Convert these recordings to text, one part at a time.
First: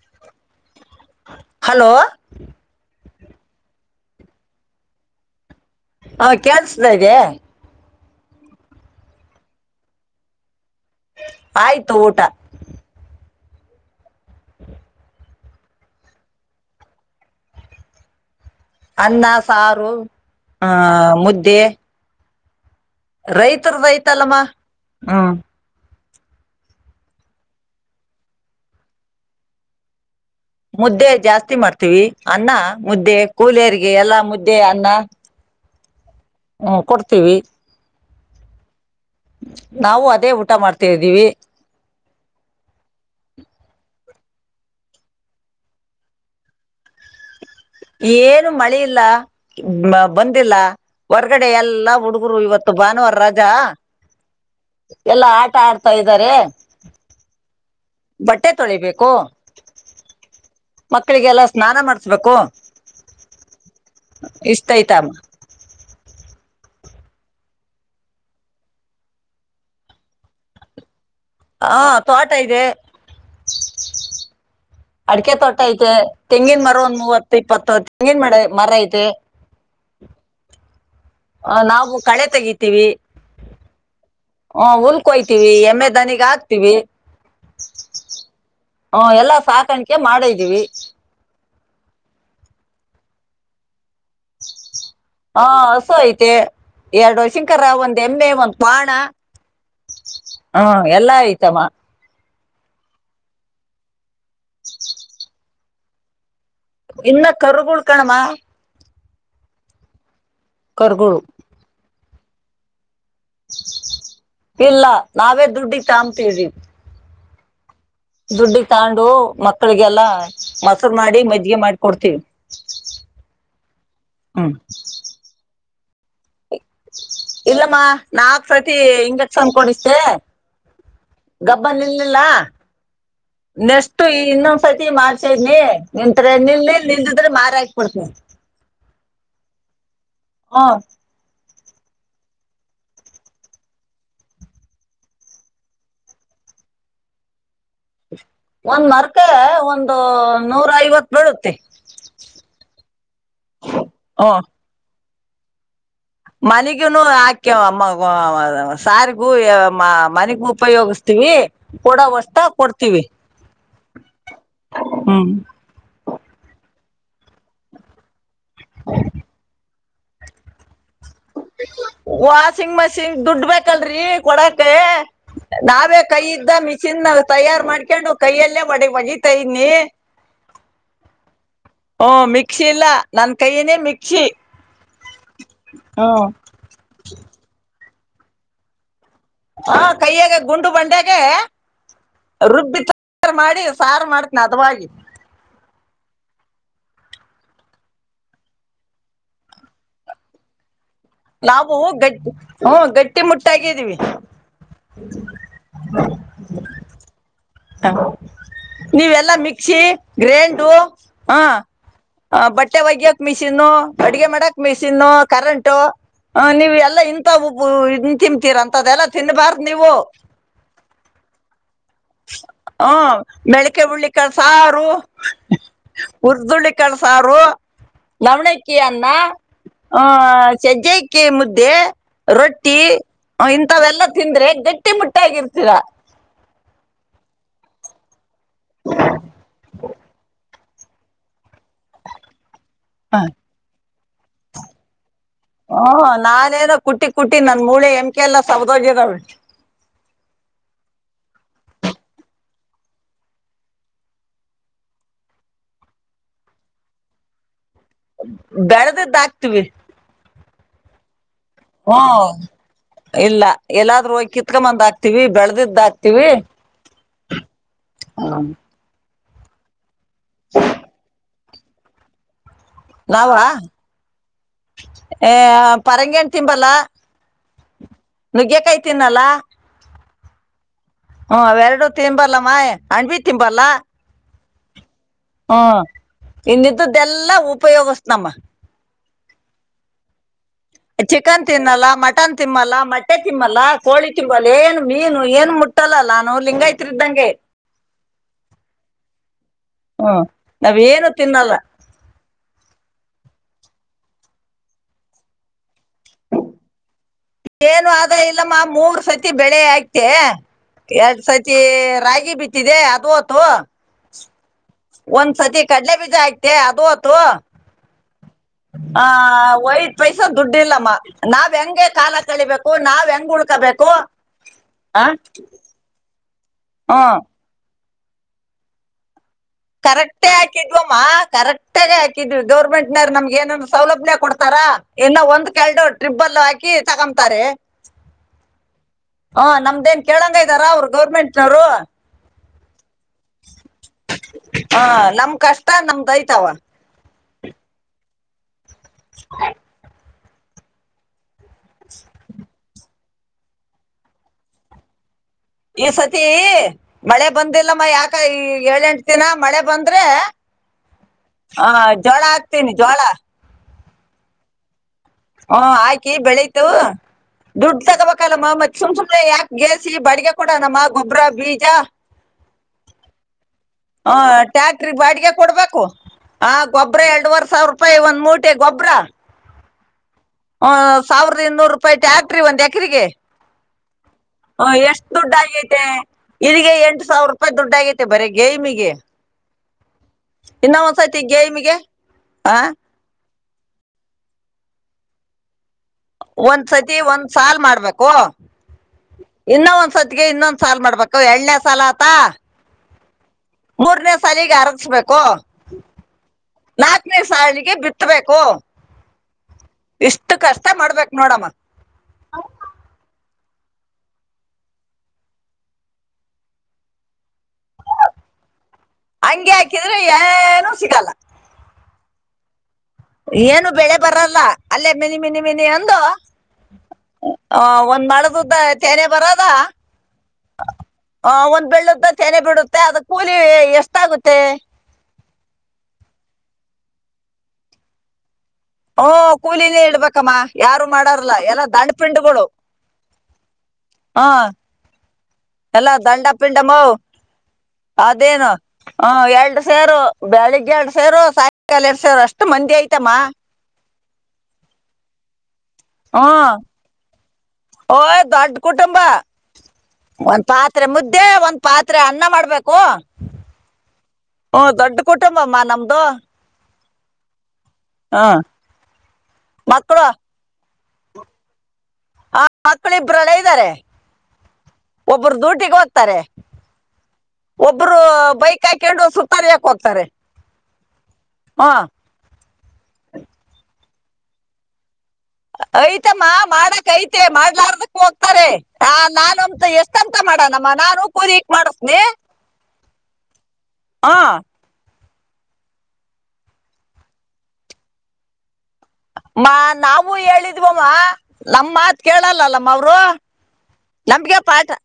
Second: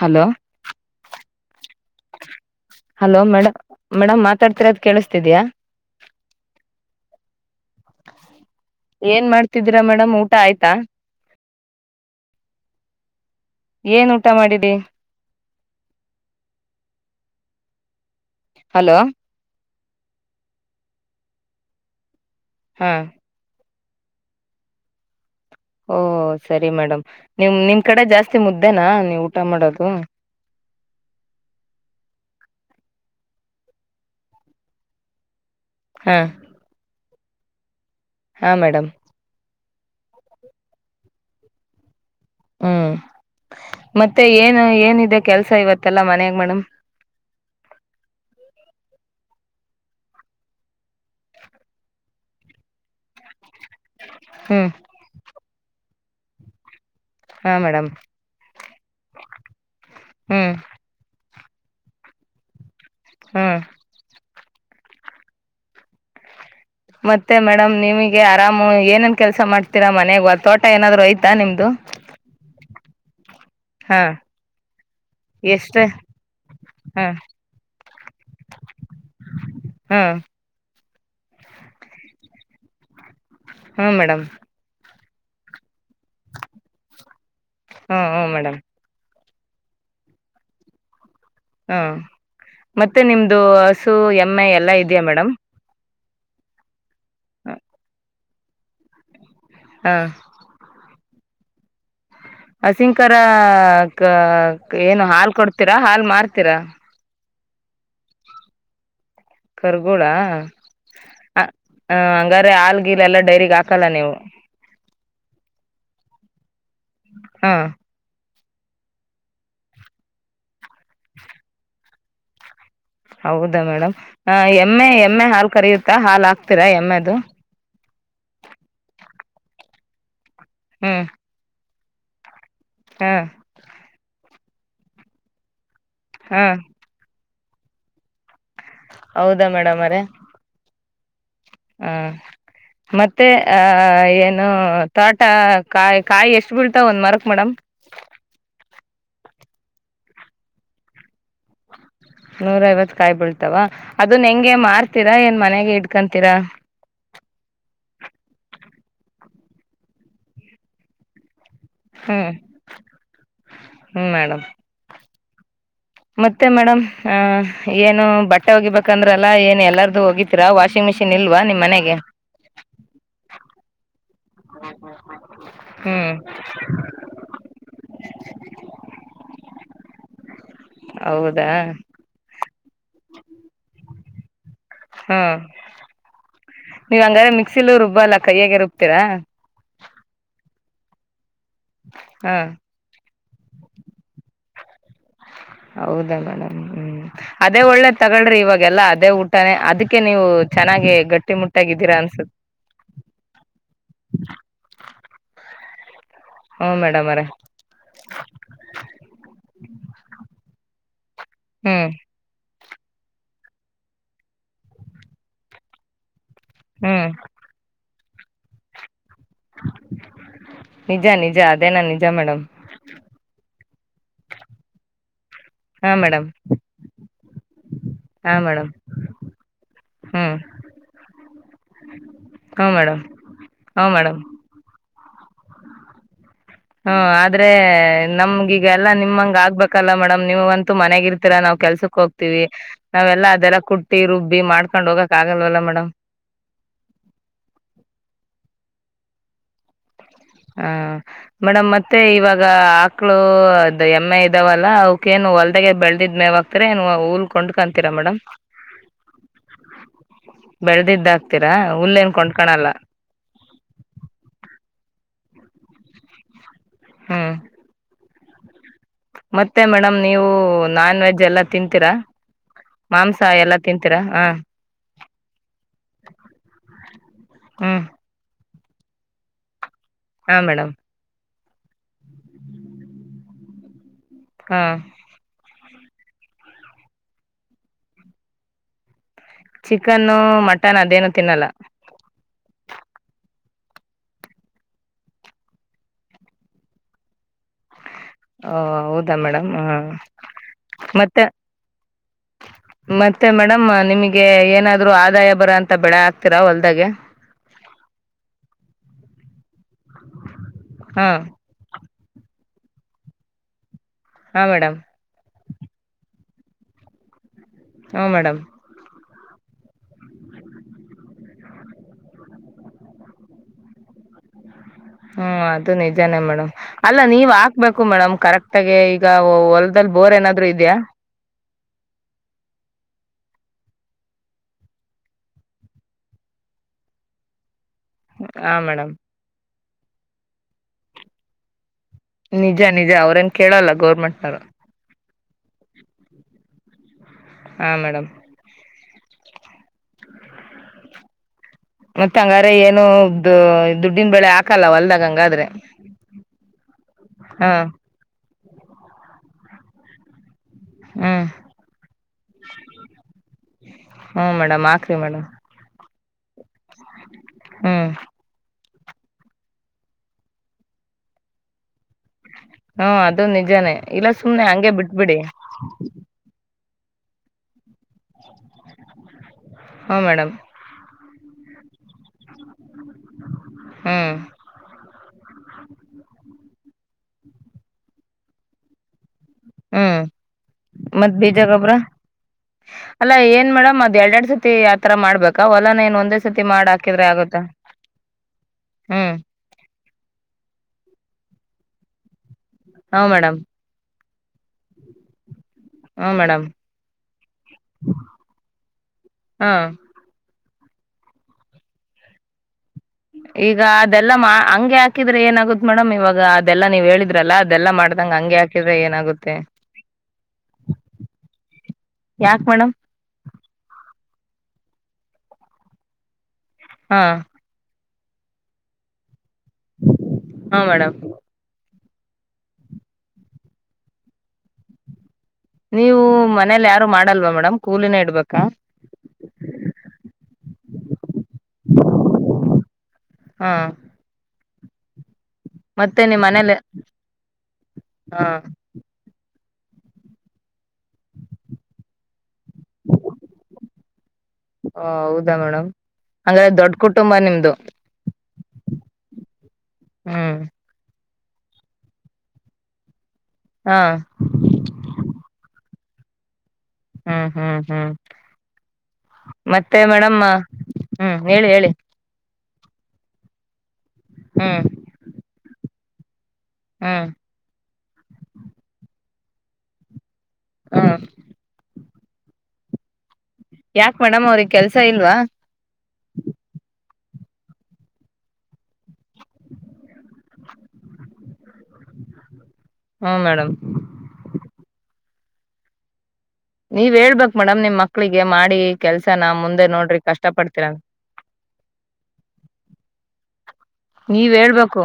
Hello hello hello ಮೇಡ madam ಮಾತಾಡ್ತಿರದ ಕೇಳಿಸಸ್ತಿದ್ಯಾ ಹಾ ಕೆಳ್ಸತಾ ಇದೆ. ಏನ್ ಮಾಡ್ತಿದೀರಾ ಮೇಡಮ್ ಊಟ ಆಯ್ತಾ. ಆಯ್ತು ಊಟ ಏನ್ ಊಟ ಮಾಡಿದಿ ಹಲೋ ಅನ್ನ ಸಾರು ಹ ಮುದ್ದೆ ಹಾ ರ್ಯತಲ್ಲಮ್ಮ ಹ್ಮ ಓಹ ಸರಿ ಮೇಡಮ್ ನಿಮ್ ನಿಮ್ ಕಡೆ ಜಾಸ್ತಿ ಮುದ್ದೇನಾ ನೀವು ಊಟ ಮಾಡೋದು. ಮುದ್ದೆ ಜಾಸ್ತಿ ಮಾಡ್ತೀವಿ ಅನ್ನ ಮುದ್ದೆ ಕೂಲಿಯರಿಗೆ ಎಲ್ಲಾ ಮುದ್ದೆ ಅನ್ನ. ಹಾ ಹ್ಮ್ ಕೊಡ್ತೀವಿ ಹಾ ಮೇಡಮ್ ನಾವು ಅದೇ ಊಟ ಮಾಡ್ತಿದ್ದೀವಿ. ಹ್ಮ್ ಮತ್ತೆ ಏನು ಏನಿದೆ ಕೆಲ್ಸ ಇವತ್ತಲ್ಲಾ ಮನಯಾಗ ಮೇಡಮ್. ಮ ಬಂದಿಲ್ಲ ಹೊರ್ಗಡೆ ಎಲ್ಲಾ ಹುಡುಗರು ಇವತ್ತು ಭಾನುವಾರ ರಜಾ. ಹ್ಮ್ ಎಲ್ಲ ಆ ಆಟ ಆಡ್ತಾ ಇದ್ದಾರೆ ಹಾ ಮೇಡಮ್. ಬಟ್ಟೆ ತೊಳಿಬೇಕು ಹ್ಮ್ ಮಕ್ಕಳಿಗೆಲ್ಲ. ಸ್ನಾನ ಮಾಡಿಸಬೇಕು. ಹಾ ಇಷ್ಟ ಆಯ್ತಮ್ಮ ಮತ್ತೆ ಮೇಡಮ್ ನಿಮಗೆ ಆರಾಮ್ ಏನೇನ್ ಕೆಲ್ಸ ಮಾಡ್ತೀರಾ ಮನೆಗ್ ತೋಟ ಏನಾದ್ರು ಐತ ಹಾ ತ್ವಾಟ ಇದೆ ಹಾ ಅಡಿಕೆ ತೋಟ ಎಷ್ಟ ಐತೆ ತೆಂಗಿನ ಮರ ಒಂದ್ ಹಾ ಮೂವತ್ತು ಇಪ್ಪತ್ತು ತೆಂಗಿನ ಮ ಮರ ಐತೆ ಹಾ ಹ ನಾವು ಕಳೆ ತೆಗಿತೀವಿ ಹ್ಮ ಮೇಡಮ್ ಕ್ವೈತೀವಿ ಎಮ್ಮೆ ನನಗ್ ಹಾಕ್ತೀವಿ ಹ್ಮ್ ಹ್ಮ್ ಮೇಡಮ್ ಹ ಎಲ್ಲ ಸಾಕಾಣಿಕೆ ಮಾಡಿದ್ದೀವಿ ಹಾ ಮತ್ತೆ ನಿಮ್ದು ಹಸು ಎಮ್ಮೆ ಎಲ್ಲ ಇದ ಹಾ ಹಸು ಆಯ್ತ ತೆ ಎರಡು ವಯಸ್ಸಿನಕರ ಒಂದ್ ಎಮ್ಮೆ ಒಂದ್ ಕ್ವಾಣ ಹಾ ಎಲ್ಲಾ ಆಐ್ತಮ ಹಸಿಂಕರ ಕ ಏನ ಹಾಲ್ ಕೊಡ್ ತ್ತೀರಾ ಹಾಲ್ ಮಾರ್ ತೀರಾ ಕರುಗುಳ್ಕಣಮ್ಮ ಕರ್ಗೋಳಾ ಕರುಗಳು ಹ ಅಂಗ ಹಾಲ ಇಲ್ಲ ನಾವೇ ದುಡ್ಡಿಗ ತಾಂಬ ತಿವಿ ಹಾ ದುಡ್ಡಿಗ ತಾಂಡು ಮಕ್ಕಳಿಗೆಲ್ಲಾ ಮೊಸರು ಮಾಡಿ ಮಜ್ಜಿಗೆ ಮಾಡಿಕೊಡ್ತಿವಿ ಹೌದಾ ಮೇಡಮ್ ಎಮ್ಮೆ ಎಮ್ಮೆ ಹಾಲ್ ಕರೆಯು ಇಲ್ಲಮ್ಮ ನಾಕ ಸತಿ ಇಂಜೆ ಕ್ಷೆನ್ ಕೊಡಸದೇ ಹ್ಮ್ ಬಲ್ಲಿಲ್ಲಿಲ್ಲ ಹಾ ತ ಇನ್ನೊಂದ್ಸತಿ ಮಾಡ್ಸಿದ್ನಿ ನಿಂತ್ರ ಹಾ ನಿಲ್ಲೆ ನಿಲ್ಲದಿದ್ರ ಮಾತ್ ಪಡ್ತ [unintelligible] ಹೌದಾ ಮೇಡಮ್ ಅವ್ರೆ ಆ ಹಾ ಮತ್ತೆ ಅ ಏನು ತ್ವಾಟ ಕಾಯಿ ಕಾಯಿ ಎಷ್ಟ ಬೀಳ್ತಾವ ಒಂದ್ ಮರಕ್ ಮೇಡಮ್ ಒಂದ್ ಮರ್ಕ ಒಂದು ನೂರಾ ಐವತ್ತ ಬೀಳುತ್ತೆ ನೂರ ಐವತ್ತು ಕಾಯ್ ಬಳ್ತಾವ ಅದನ್ನ ಹೆಂಗೆ ಮಾರ್ ತೀರ ಯೆನ್ ಮನೆಗ್ ಇ ಮನೆಗನು ಹಾಕ್ಯವ ಅಮ್ಮ [unintelligible] ಸಾರಿಗೂ ಮನೆಗೂ ಉಪಯೋಗಿಸತವಿ ಹ್ಮ್ ಕೊಡವಷ್ಟ ಕೊಡ್ತೀವಿ ಹ್ಮ್ ಮೇಡಮ್ ಹ್ಮ್ ಮತ್ತೆ ಮೇಡಮ್ ಅ ಏನು ಬಟ್ಟ ಹೋಗಿಬೇಕಂದ್ರೆಲ್ಲ ಏನ್ ಎಲ್ಲರೂ ಹೋಗಿದ್ದೀ ವಾಸಿಗ್‌ ಮಿಷನ್ ವಾಷಿಂಗ್ ಮಿಷಿನ್ ದುಡ್ ಬೇಕಲ್ರರಿ ಕೊಡಕ ನಾವೇ ಹ್ಮ್ ಕೈ ಇದ್ದ ಮಿಷಿನ್ ತಯಾರ್ ಮಾಡ್ಕೊಂಡು ಕೈಯಲ್ಲೇ ಮಡಿ ಒಗಿತಾ ಇದನಿ ದಾ ಮಿಕ್ಕಿಲ್ಲ ನನ್ನ ಕೈಯನೇ ಮಿ [unintelligible] ಹ್ಮ ನೀವ್ ಹಂಗ್ರ ಮಿಕ್ಸಿಬ್ ಬಲ್ಲ ಕೈಯಗೆ ರುಬ್ತೀರಾ ಹ ಕೈಯ್ಯಾಗ ಗುಂಡು ಬಂಡೆಗೆ ಹಾ ರುಬ್ಬಿತ ಮಾಡಿ ಸಾರು ಮಾಡ್ತೀನಿ ಹಡ್ವಾಗಿ ಹೌದಾ ಮೇಡಮ್ ಹ್ಮ್ ಅದೇ ಒಳ್ಳೆ ತಗಳ್ರಿ ಇವಾಗೆಲ್ಲಾ ಅದೇ ಊಟಾನ ಅದಕ್ಕೆ ನೀವು ಚೆನ್ನಾಗಿ ಗಟ್ಟಿ ನಾವು ಮುಟ್ಟಾಗಿದ್ದೀರಾ ಗಡ್ ಅನ್ಸುತ್ ಹ್ಮ ಗಟ್ಟಿ ಮುಟ್ಟಾಗಿದ್ದೀವಿ ಹ್ಮ ಹ್ಮ ಮೇಡಮ್ ಅವರೇ ಹ ನೀವೆಲ್ಲಾ ಮಿಕ್ಸಿ ಗ್ರೈಂಡು ಹಾ ಹ್ಮ್ ಬಟ್ ಬಟ್ಟೆ ಒಗ್ಯಕ್ ಮಿಷಿನ್ ಅಡಗೆ ಮಾಡಕೆ ಮಿಷಿನ್ ಕರೆಂಟ ಹ ನೀವು ಎಲ್ಲಾ ಹ್ಮ್ ಇಂಥ ಒ ತಿಮತಿರ ಅಂತದದೆಲ್ಲ ತಿನ್ನಬಾರ್ದು ನೀವು ನಿಜ ನಿಜ ಅದೇನ ನಿಜ ಮೇಡಮ್ ಹ ಬೆಳಗ್ ಕ ಉಳ್ಳಿಕ ಸಾರು ಹಾ ಮೇಡಮ್ ಹುರ್ದುಳ್ಳಿಕಾಳ ಸಾರು ಹಾ ಮೇಡಮ್ ಲವ್ಣಕ್ಕಿ ಅನ್ನ ಆ ಹ್ಮ್ ಸಜ್ಜಕಿ ಮುದ್ದೆ ಹ್ಮ್ ರೊಟ್ಟಿ ಮೇಡಮ್ ಹ್ಮ್ ಇಂಥವೆಲ್ಲ ಮೇಡಮ್ ತಿಂದ್ರೆ ಗಟ್ಟ [unintelligible] ಹುಟ್ಟಿ ಮುಟ್ಟಾಗಿರ್ತೀರ ಹ್ಮ ಆದ್ರೆ ನಮ ಈಗ ಎಲ್ಲ ನಿಮ್ಂಗ ಆಗ್ಬೇಕಲ್ಲ ಮೇಡಮ್ ನಿವು ಒಂತ ಅಂತ ಮನೆ ಇರ್ತೀರಾ ಕೆಲ್ಸಕ್ ಹೋಗ್ತೀವಿ ಹಾ. ನಾವೆಲ್ಲಾ ಅದೆಲ್ಲ ಕುಟ್ಟಿ ರುಬ್ಬಿ ಮಾಡ್ಕೊಂಡ್ ಹೋಗಕ್ ಆಗಲ್ವಲ್ಲ ಮೇಡಮ್ ಹ್ಮ್ ನಾನೇನೋ ಕುಟ್ಟಿ ಕುಟ್ಟಿ ನನ್ ಮೂಳೆ ಎಮ್ಕೆ ಎಲ್ಲ ಸವದೋಗಿದಾವೆ ಹ ಮೇಡಮ್ ಮತ್ತೆ ಇವಾಗ ಆಕ್ಳು ಎಮ್ಮೆ ಇದಾವಲ್ಲ ಅವಕೇಏನು ಹೊಲ್ದೆಗ ಬೆಳ್ದಿದ್ ಮೇವ ಹಕ್ತರ ಉಲ್ಕೊಂಡ ಬೆಳದದ್ದಾಕ್ತಿವಿ ಬೆಳೆದಿದ್ದಾಗ ಹ್ಮ ಇಲ್ಲ ಎಲ್ಲಾದ್ರೂ ಹೋಗಿ ಕಿತ್ಕೊಂಬಂದ್ ಆತ ಆತವಿ ಬೆಳದಿದ್ದಾಕ್ತಿವಿ ಹ್ಮ ಹ [inaudible] ಮತ್ತೆ ಮೇಡಮ್ ನೀವು ನಾನ್ ವೆಜ್ ಎಲ್ಲ ತಿಂತೀರಾ ಮಾಂಸ ನಾವ ಎಲ್ಲಾ ತಿಂತೀರಾ ಹ ಆ ಪರಂಗೇಣ್ ತಿಂಬಲ್ಲ ಹ್ಮ್ ನುಗ್ಗೆ ಕಾಯಿ ತಿನ್ನಲ್ಲ ಹಾ ಮೇಡಮ್ ಹ್ಮ ಎರಡೂ ತಿಂಬರ್ಲಾಮ ಅಂಪಿ ತಿಬಾರಲ್ಲ ಹಾ ಹ್ಮ ಇನ್ನಿದ್ದ್ದೆಲ್ಲಾ ಉಪಯೋಗಸ್ನಮ್ಮ ಚಿಕನ್ನು ಮ ಚಿಕನ್ ತಿನ್ನಲ್ಲ ಮಟನ್ ತಿಮ್ಮಲ್ಲ ಮೊಟ್ಟೆ ತಿಮ್ಮಲ್ಲ ಕೋಳಿ ತಿ ಬಲ್ ಏನ್ ಮೀನು ಏನು ಮುಟ್ಟಲ್ಲಲ್ಲಾನು ಲಿಂಗಾಯತ್ರ ಇದ್ದಂಗೆ ಹ ಹೌದಾ ಮೇಡಮ್ ಹ ಹ್ಮ್ ನಾವೇನು ಮತ್ತೆ ತಿನ್ನಲ್ಲ ಮತ್ತೆ ಮೇಡಮ್ ನಿಮಗೆ ಏನಾದ್ರು ಆದಾಯ ಬರಂತ ಏನು ಆದ ಇಲ್ಲಮ್ಮ ಮೂರ್ ಸತಿ ಬೆಳೆ ಅಯ್ತೆ ಹಾ ಎರಡ್ ಸತಿ ರಾಗಿ ಬಿತ್ತಿದೆ ಅದು ಹೊತ್ತು ಹಾ ಮೇಡಮ್ ಒಂದ್ಸತಿ ಕಡಲೆ ಬೀಜ ಆಯ್ತು ಅದುತ್ತು ಹ ಮೇಡಮ್ ಹ ವಯಟ್ ಪೈಸ ದುಡ್ ಇಲ್ಲಮ್ಮ ನಾವ್ ಹೆಂಗೆ ಕಾಲ ಕಳಿಬೇಕು ನಾವ್ ಹೆಂಗ ಉಳ್ಕಬೇಕು ಹ್ಮ್ ಅದು ನಿಜಾನೇ ಮೇಡಂ ಅಲ್ಲ ಹ್ಮ್ ನೀವ್ ಹಾಕ್ಬೇಕು ಹು ಮೇಡಮ್ ಕರೆಕ್ಟ್ಗೆ ಈಗ ಹೊಲ್ದಲ್ಲಿ ಬೋರ್ ಕರೆಕ್ಟೇ ಏನಾದ್ರು ಇದ್ಯಾ ಹಾಕಿದ್ವಮ್ಮ ಕರೆಕ್ಟಾಗ ಹಾಕಿದ್ವಿ ಗೌರ್ಮೆಂಟ್ನ ನಮ್ಗ ಏನ ಸೌಲಭ್ಯ ಕೊಡ್ತಾರಾ ಇನ್ನು ಒಂದ್ ಕೆಲ್ಡು ಟ್ರಿಬ್ಬಲ್ ಹಾಕಿ ತಗೊತಾರೆ ಹಾ ಮೇಡಮ್ ಹ ನಮ್ದೇನ್ ಕೇಳಂಗ ಇದ್ದಾರ ಅವರು ಗೌರ್ಮೆಂಟ್ನವರು ನಿಜ ನಿಜ ಅವ್ರೇನ್ ಕೇಳಲ್ಲ ಗೌರ್ಮೆಂಟ್ನವರು ಹ ನಮ್ ಕಷ್ಟ ನಮ್ದ ಐತಾವ ಹಾ ಮೇಡಮ್ [inaudible] ಮತ್ತೆ ಹಂಗಾರ ಏನು ಇದು ದುಡ್ಡಿನ ಬೆಳೆ ಹಾಕಲ್ಲ ಹೊಲ್ದಾಗ ಹಂಗಾದ್ರೆ ಈ ಸತಿ ಮಳೆ ಹಾ ಬಂದಿಲ್ಲಮ್ಮ ಯಾಕ ಏಳೆಂಟ ದಿನ ಮಳೆ ಬಂದ್ರೆ ಹ್ಮ್ ಹಾ ಜೋಳ ಹಾಕ್ತೀನಿ ಜೋಳ ಹ್ಮ್ ಮೇಡಮ್ ಅಕ್ [unintelligible] ಮೇಡಮ್ ಕಿ ಬೆಳಿತು ದುಡ್ಡು ಹ್ಮ್ ತಗಬೇಕಲ್ಲ ಮಮ್ಮತ್ ಸುಮ್ ಸುಮ್ನೆ ಯಾಕ್ ಗೇಸಿ ಬಡಿಗೆ ಕೊಡ ನಮ್ಮ ಗೊಬ್ಬ್ರ ಬೀಜ ಹ್ಮ ಅದು ನಿಜಾನೇ ಇಲ್ಲ ಹ ಸುಮ್ನೆ ಹಂಗಗೆ ಬಿಟ್ಬಿಡಿ ಗೊಬ್ರ ಎರಡುವರೆ ಸಾವಿರ ರೂಪಾಯಿ ಒಂದ್ ಮೂಟೆ ಗೊಬ್ಬ್ರ ಹುಂ ಮೇಡಮ್ ಹ್ ಸಾವಿದ ಇನ್ನೂರು ರೂಪಾಯಿ ಟ್ಯಾಕ್ಟ್ರಿ ಒಂದ ಏಕ್ ಕ್ರಗೆ ಹ್ಮ್ ಎಷ್ಟ ದುಡ್ಡ ಆಗೈತೆ ಇಗೆ ಎಂಟು ಸಾವಿರ ರೂಪಾಯಿ ದುಡ್ಡ ಆಗೈತೆ ಬರೀ ಗೇಮಿಗೆ ಹ್ಮ್ ಇನ್ನ ಮತ್ ಒಂದ್ಸತಿ ಬೀಜಾಗೊಬ್ರ ಗೇಮಿಗೆ ಆ ಅಲ್ಲಾ ಏನ್ ಮೇಡಮ್ ಅದ್ ಎರಡ್ ಎರಡ್ ಸತಿ ತರ ಮಾಡ್ಬೇಕಾ ಒಲನ ಏನ್ ಒಂದು ಒಂದ್ ಸತಿ ಒಂದ್ ಸಾಲ್ ಮಾಡ್ಬೇಕು ಹ್ಮ್ ಇನ್ನೊ ಒಂದ್ ಸತಿಗೆ ಇನ್ನೊಂದ್ ಸಾಲ್ ಮಾಡ್ಬೇಕು ಎಳ್ಳನೆ ಸಲತಾ ಹಾ ಮೇಡಮ್ ಮೂರನೇ ಸಾಲಿಗೆ ಅರಚ್ಬೇಕು ಹ ಮೇಡಮ್ ನಾಕನೇ ಸಾಲಿಗೆ ಬಿತ್ತಬೇಕು ಹ ಇಷ್ಟ್ ಕಷ್ಟ ಮಾಡ್ಬೇಕು ನೋಡಮ್ಮ ಈಗ ಅದೆಲ್ಲ ಹಂಗೆ ಹಾಕಿದ್ರೆ ಏನಾಗುತ್ತ್ ಮೇಡಮ್ ಇವಾಗ ಅದೆಲ್ಲ ನೀವ್ ಹೇಳಿದ್ರಲ್ಲ ಅದೆಲ್ಲಾ ಮಾಡ್ದಂಗ ಹಂಗಗೆ ಹಾಕಿದ್ರೆ ಏನಾಗುತ್ತೆ ಹಂಗೆ ಹಾಕಿದ್ರೆ ಏನು ಸಿಗಲ್ಲ ಯಾಕ್ ಮೇಡಮ್ ಏನು ಬೆಳೆ ಬರಲ್ಲ ಅಲ್ಲೇ ಮಿನಿ ಮಿನಿ ಮಿನಿ ಅಂದು ಹಾ ಆ ಒಟ್ ಮಳದುದ ತೆರೆ ಬರದ್ ಹಾ ಮೇಡಮ್ ಒಂದ್ ಬೆಳ್ಳದ್ ತೆನೆ ಬಿಡುತ್ತೆ ಅದ ಕೂಲಿ ಎಷ್ಟಾಗುತ್ತೆ ನೀವು ಮನೇಲಿ ಯಾರು ಮಾಡಲ್ವಾ ಮೇಡಮ್ ಕೂಲಿನ ಇಡ್ಬೇಕಾ ಹಓ ಕೂಲಿನೇ ಇಡ್ಬೇಕಮ್ಮ ಯಾರು ಮಾಡಾರ ಲ್ಲ ಎಲ್ಲ ದಂಡ ಪಿಂಡಗಳು ಹಾ ಹಾ ಎಲ್ಲ ಮತ್ತೆ ನಿಮ್ ದಂಡ ಮನೇಲಿ ಪಿಂಡ ಮ ಹಾ ಅದೇನು ಹ ಎಡು ಸೇರು ಬೆಳಿಗ್ಗೆ ಎರಡು ಸೇರು ಸಾಯಂಕಾಲ ಎರಡು ಸಾವರು ಅಷ್ಟು ಮಂದಿ ಐ್ತಮ್ಮ ಹ ಹೌದಾ ಮೇಡಮ್ ಹಂಗ್ರ ದೊಡ್ಡ ಕುಟುಂಬ ನಿಮ್ದು ಓ ದೊಡ್ಡ ಕುಟುಂಬ ಹ್ಮ್ ಒಂದ್ ಪಾತ್ರೆ ಮುದ್ದೆ ಇದೇ ಒಂದ್ ಪಾತ್ರೆ ಅನ್ನ ಮಾಡ್ಬೇಕು ಹಾ ಹ್ಮ ದೊಡ್ಡ ಕುಟುಂಬಮ್ಮ ನಮ್ದ ಬಾ ಹಾ ಹಾ ಹ್ಮ್ ಮತ್ತೆ ಮಕ್ಕಳು ಮೇಡಮ್ಮ ಹ್ಮ್ ಹೇಳಿ ಹೇಳಿ ಹ ಮತ್ಕ್ಕಳ ಇಬ್ಬರುಲ್ಲ ಇದ್ದಾರೆ ಹ್ಮ್ ಒಬ್ಬರು ದೊಡ್ಡ ಗ ಹೋಗ್ತಾರೆ ಹ್ಮ ಒಬ್ರು ಬೈಕ್ ಹಾಕೊಂಡು ಸುತ್ತಲಲಾಕ ಹೋಗ್ತಾರೆ ಹ್ಮ ಹಾ ಯಾಕ್ ಮೇಡಮ್ ಅವ್ರಗ್ ಕೆಲ್ಸ ಇಲ್ವಾ ಯ್ತಮ್ಮ ಮಾಡಕ್ತೆ ಮಾಡ್ಲಾರ್ದಕ್ ಹೋಗ್ತಾರೆ ಆ ನಾನ ಅಂತ ಎಷ್ಟಂತ ಮಾಡನಮ್ಮ ನಾನು ಕೂರಿಕ್ ಮಾಡಸ್ನಿ ಹ್ಮ ಮೇಡಮ್ ಹಾ ನೀವ್ ಹೇಳ್ಬೇಕಕ್ ಮೇಡಮ್ ನಿಮ್ ಮಕ್ಳಿಗೆ ಮಾಡಿ ಕೆಲ್ಸನ ಮಾ ಮುಂದೆ ನೋಡ್ರಿ ನಾವು ಕಷ್ಟ ಪಡ್ತೀರ ಹೇಳಿದ್ವಮ್ಮ ನಮ ಮಾತ್ ಕೇಳಲ್ಲಲ್ಲಮ್ಮ ಅವರು ನೀವ್ ನಮ್ಗೆ ಪಾಠ ಹೇಳ್ಬೇಕು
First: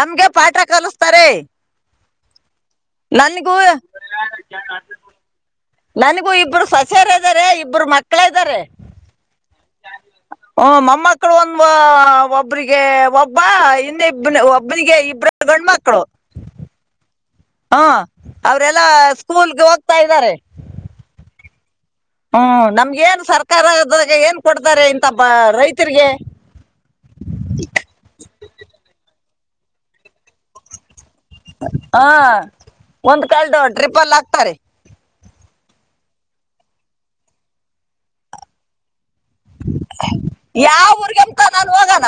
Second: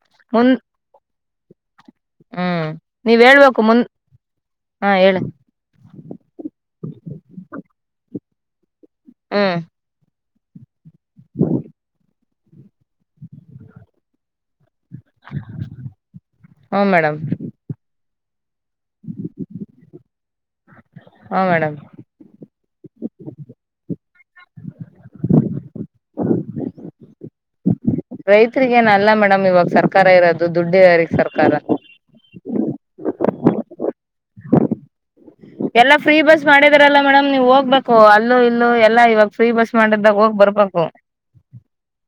ನಮ್ಗೆ ಪಾಠ ಮುಂದ್ ಕಲಿಸ್ತಾರೆ ಹ್ಮ್ ನೀವ್ ನನ್ಗೂ ಹೇಳ್ಬೇಕು ಮುಂದ್ ಹಾ ಹೇಳಿ ನನಗೂ ಇಬ್ರು ಸೊಸಾರ ಇದಾರೆ ಇಬ್ಬರು ಮತ್ತ ಮಕ್ಕಳ ಇದ್ದಾರೆ ಹ್ಮ ಹ ಮಮ್ಮಕ್ಕಳು ಒಂದ ಒಬ್ಬ್ರಿಗೆ ಒಬ್ಬ ಹಿಂದೆಿಬ್ ಒಬ್ ಇಬ್ಬಿಗೆ ಇಬ್ರ ಗಂಡ್ಮಕ್ಕಳು ಹ್ಮ್ ಮೇಡಮ್ ಹಾ ಅವರೆಲ್ಲಾ ಸ್ಕೂಲ್ಗೆ ಹೋಗ್ತಾ ಇದ್ದಾರೆ ಹಾಂ ಮೇಡಮ್ ಹ್ಮ್ ನಮ್ಗ ಏನ್ ಸರ್ಕಾರದಾಗ ಏನ್ ಕೊಡ್ತಾರೆ ಇಂತ ಬ ರೈತರಿಗೆ ನಮ್ ಇವಾಗ ಸರ್ಕಾರ ಇರೋದು ದುಡ್ಡು ಸರ್ಕಾರ ಹಾ ಒಂದ ಕಳದು ಟ್ರಿಪಲ್ ಆಗ್ತಾರೆ ಎಲ್ಲಾ ಫ್ರೀ ಬಸ್ ಮಾಡಿದಾರಲ್ಲ ಮೇಡಮ್ ನೀವ್ ಹೋಗ್ಬೇಕು ಅಲ್ಲೂ ಇಲ್ಲೂ ಎಲ್ಲಾ ಇವಾಗ ಫ್ರೀ ಬಸ್ ಮಾಡಿದಾಗ ಹೋಗ್ ಬರ್ಬೇಕು ಯಾವ ಊರ್ಗೆಮತ ನಾನು ಹೋಗಣ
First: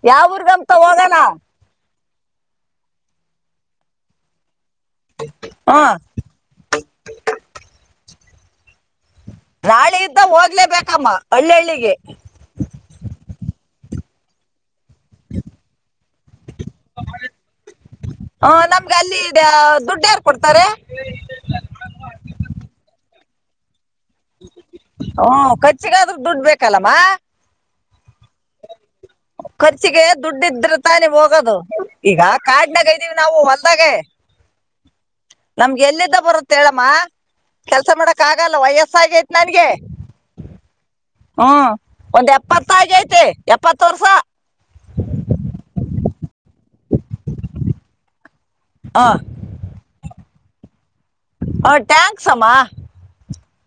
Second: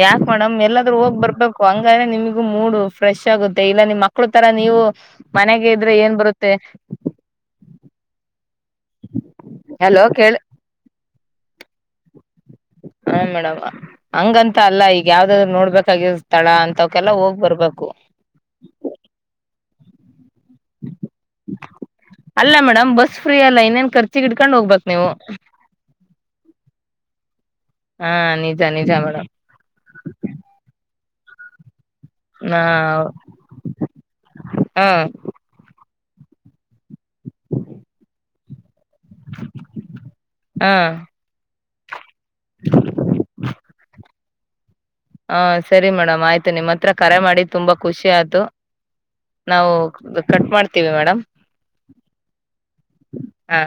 ಯಾಕ್ ಯಾವ ಮೇಡಮ್ ಊರ್ಗಂತ ಎಲ್ಲಾದ್ರೂ ಹೋಗ್ ಹೋಗಣ ಬರ್ಬೇಕು ಹಂಗ ನಿಮಗ ಮೂಡ್ ಫ್ರೆಶ್ ಆಗುತ್ತೆ ಇಲ್ಲ ನಿಮ್ ಮಕ್ಳು ತರ ನೀವು ಮನೆಗೆ ಹ್ಮ್ ಇದ್ರೆ ಏನ್ ಬರುತ್ತೆ ನಾಳಿ ಎಲ್ಲೋ ಇದ್ದ ಕೇಳ ಹೋಗ್ಲೇಬೇಕಮ್ಮ ಹಳ್ಳಳ್ಳಿಗೆ ಹ ಮೇಡಮ್ ಹಂಗಂತ ಅಲ್ಲ ಈಗ ಯಾವ್ದಾದ್ರು ನೋಡ್ಬೇಕಾಗಿ ತಳ ಅಂತಕಲ್ಲ ಹೋಗ್ ಬರ್ಬೇಕು ದುಡ್ಡೆ ಕೊಡ್ತಾರೆ ಅಲ್ಲ ಮೇಡಮ್ ಬಸ್ ಫ್ರೀ ಅಲ್ಲ ಇಏನ್ ಹಓ ಕಚ್ಚಿಗಾದ್ರೂ ದುಡ್ಡು ಬೇಕಲ್ಲಮ್ಮ ಹಾ ನಿಜ ನಿಜ ಮೇಡಮ್ ಖರ್ಚಿಗೆ ದುಡ್ಡು ಇದ್ರ ತಾನೇ ಹೋಗದು ಈಗ ನಾ ಕಾಡ್ನಾಗ ಇದ್ದೀವಿ ನಾವು ಹೊಲ್ದಾಗ ಹ ನಮ್ಗೆ ಎಲ್ಲ ಬರಂತ ಹೇಳಮ್ಮ ಕೆಲ್ಸ ಮಾಡಕ ಆಗಲ್ಲ ವಯಸ್ಸ ಹೊಸ ಆಗೇತ್ ನನ್ಗೆ ಹ ಹ್ಮ್ ಒಂದ್ ಎಪ್ಪತ್ತಾಯ ಐತಿ ಎಪ್ಪತ್ತು ವರ್ಷ ಹಾ ಸರಿ ಮೇಡಮ್ ಆಯ್ತು ನಿಮ್ಮ್ ಹತ್ರ ಕರೆ ಮಾಡಿ ತುಂಬಾ ಖುಷಿ ಆಯ್ತು ನಾವು ಕಟ್ ಮಾಡ ಹ ಟ್ಯಾಂಕ್ಸ್ಮ್ ಹಾ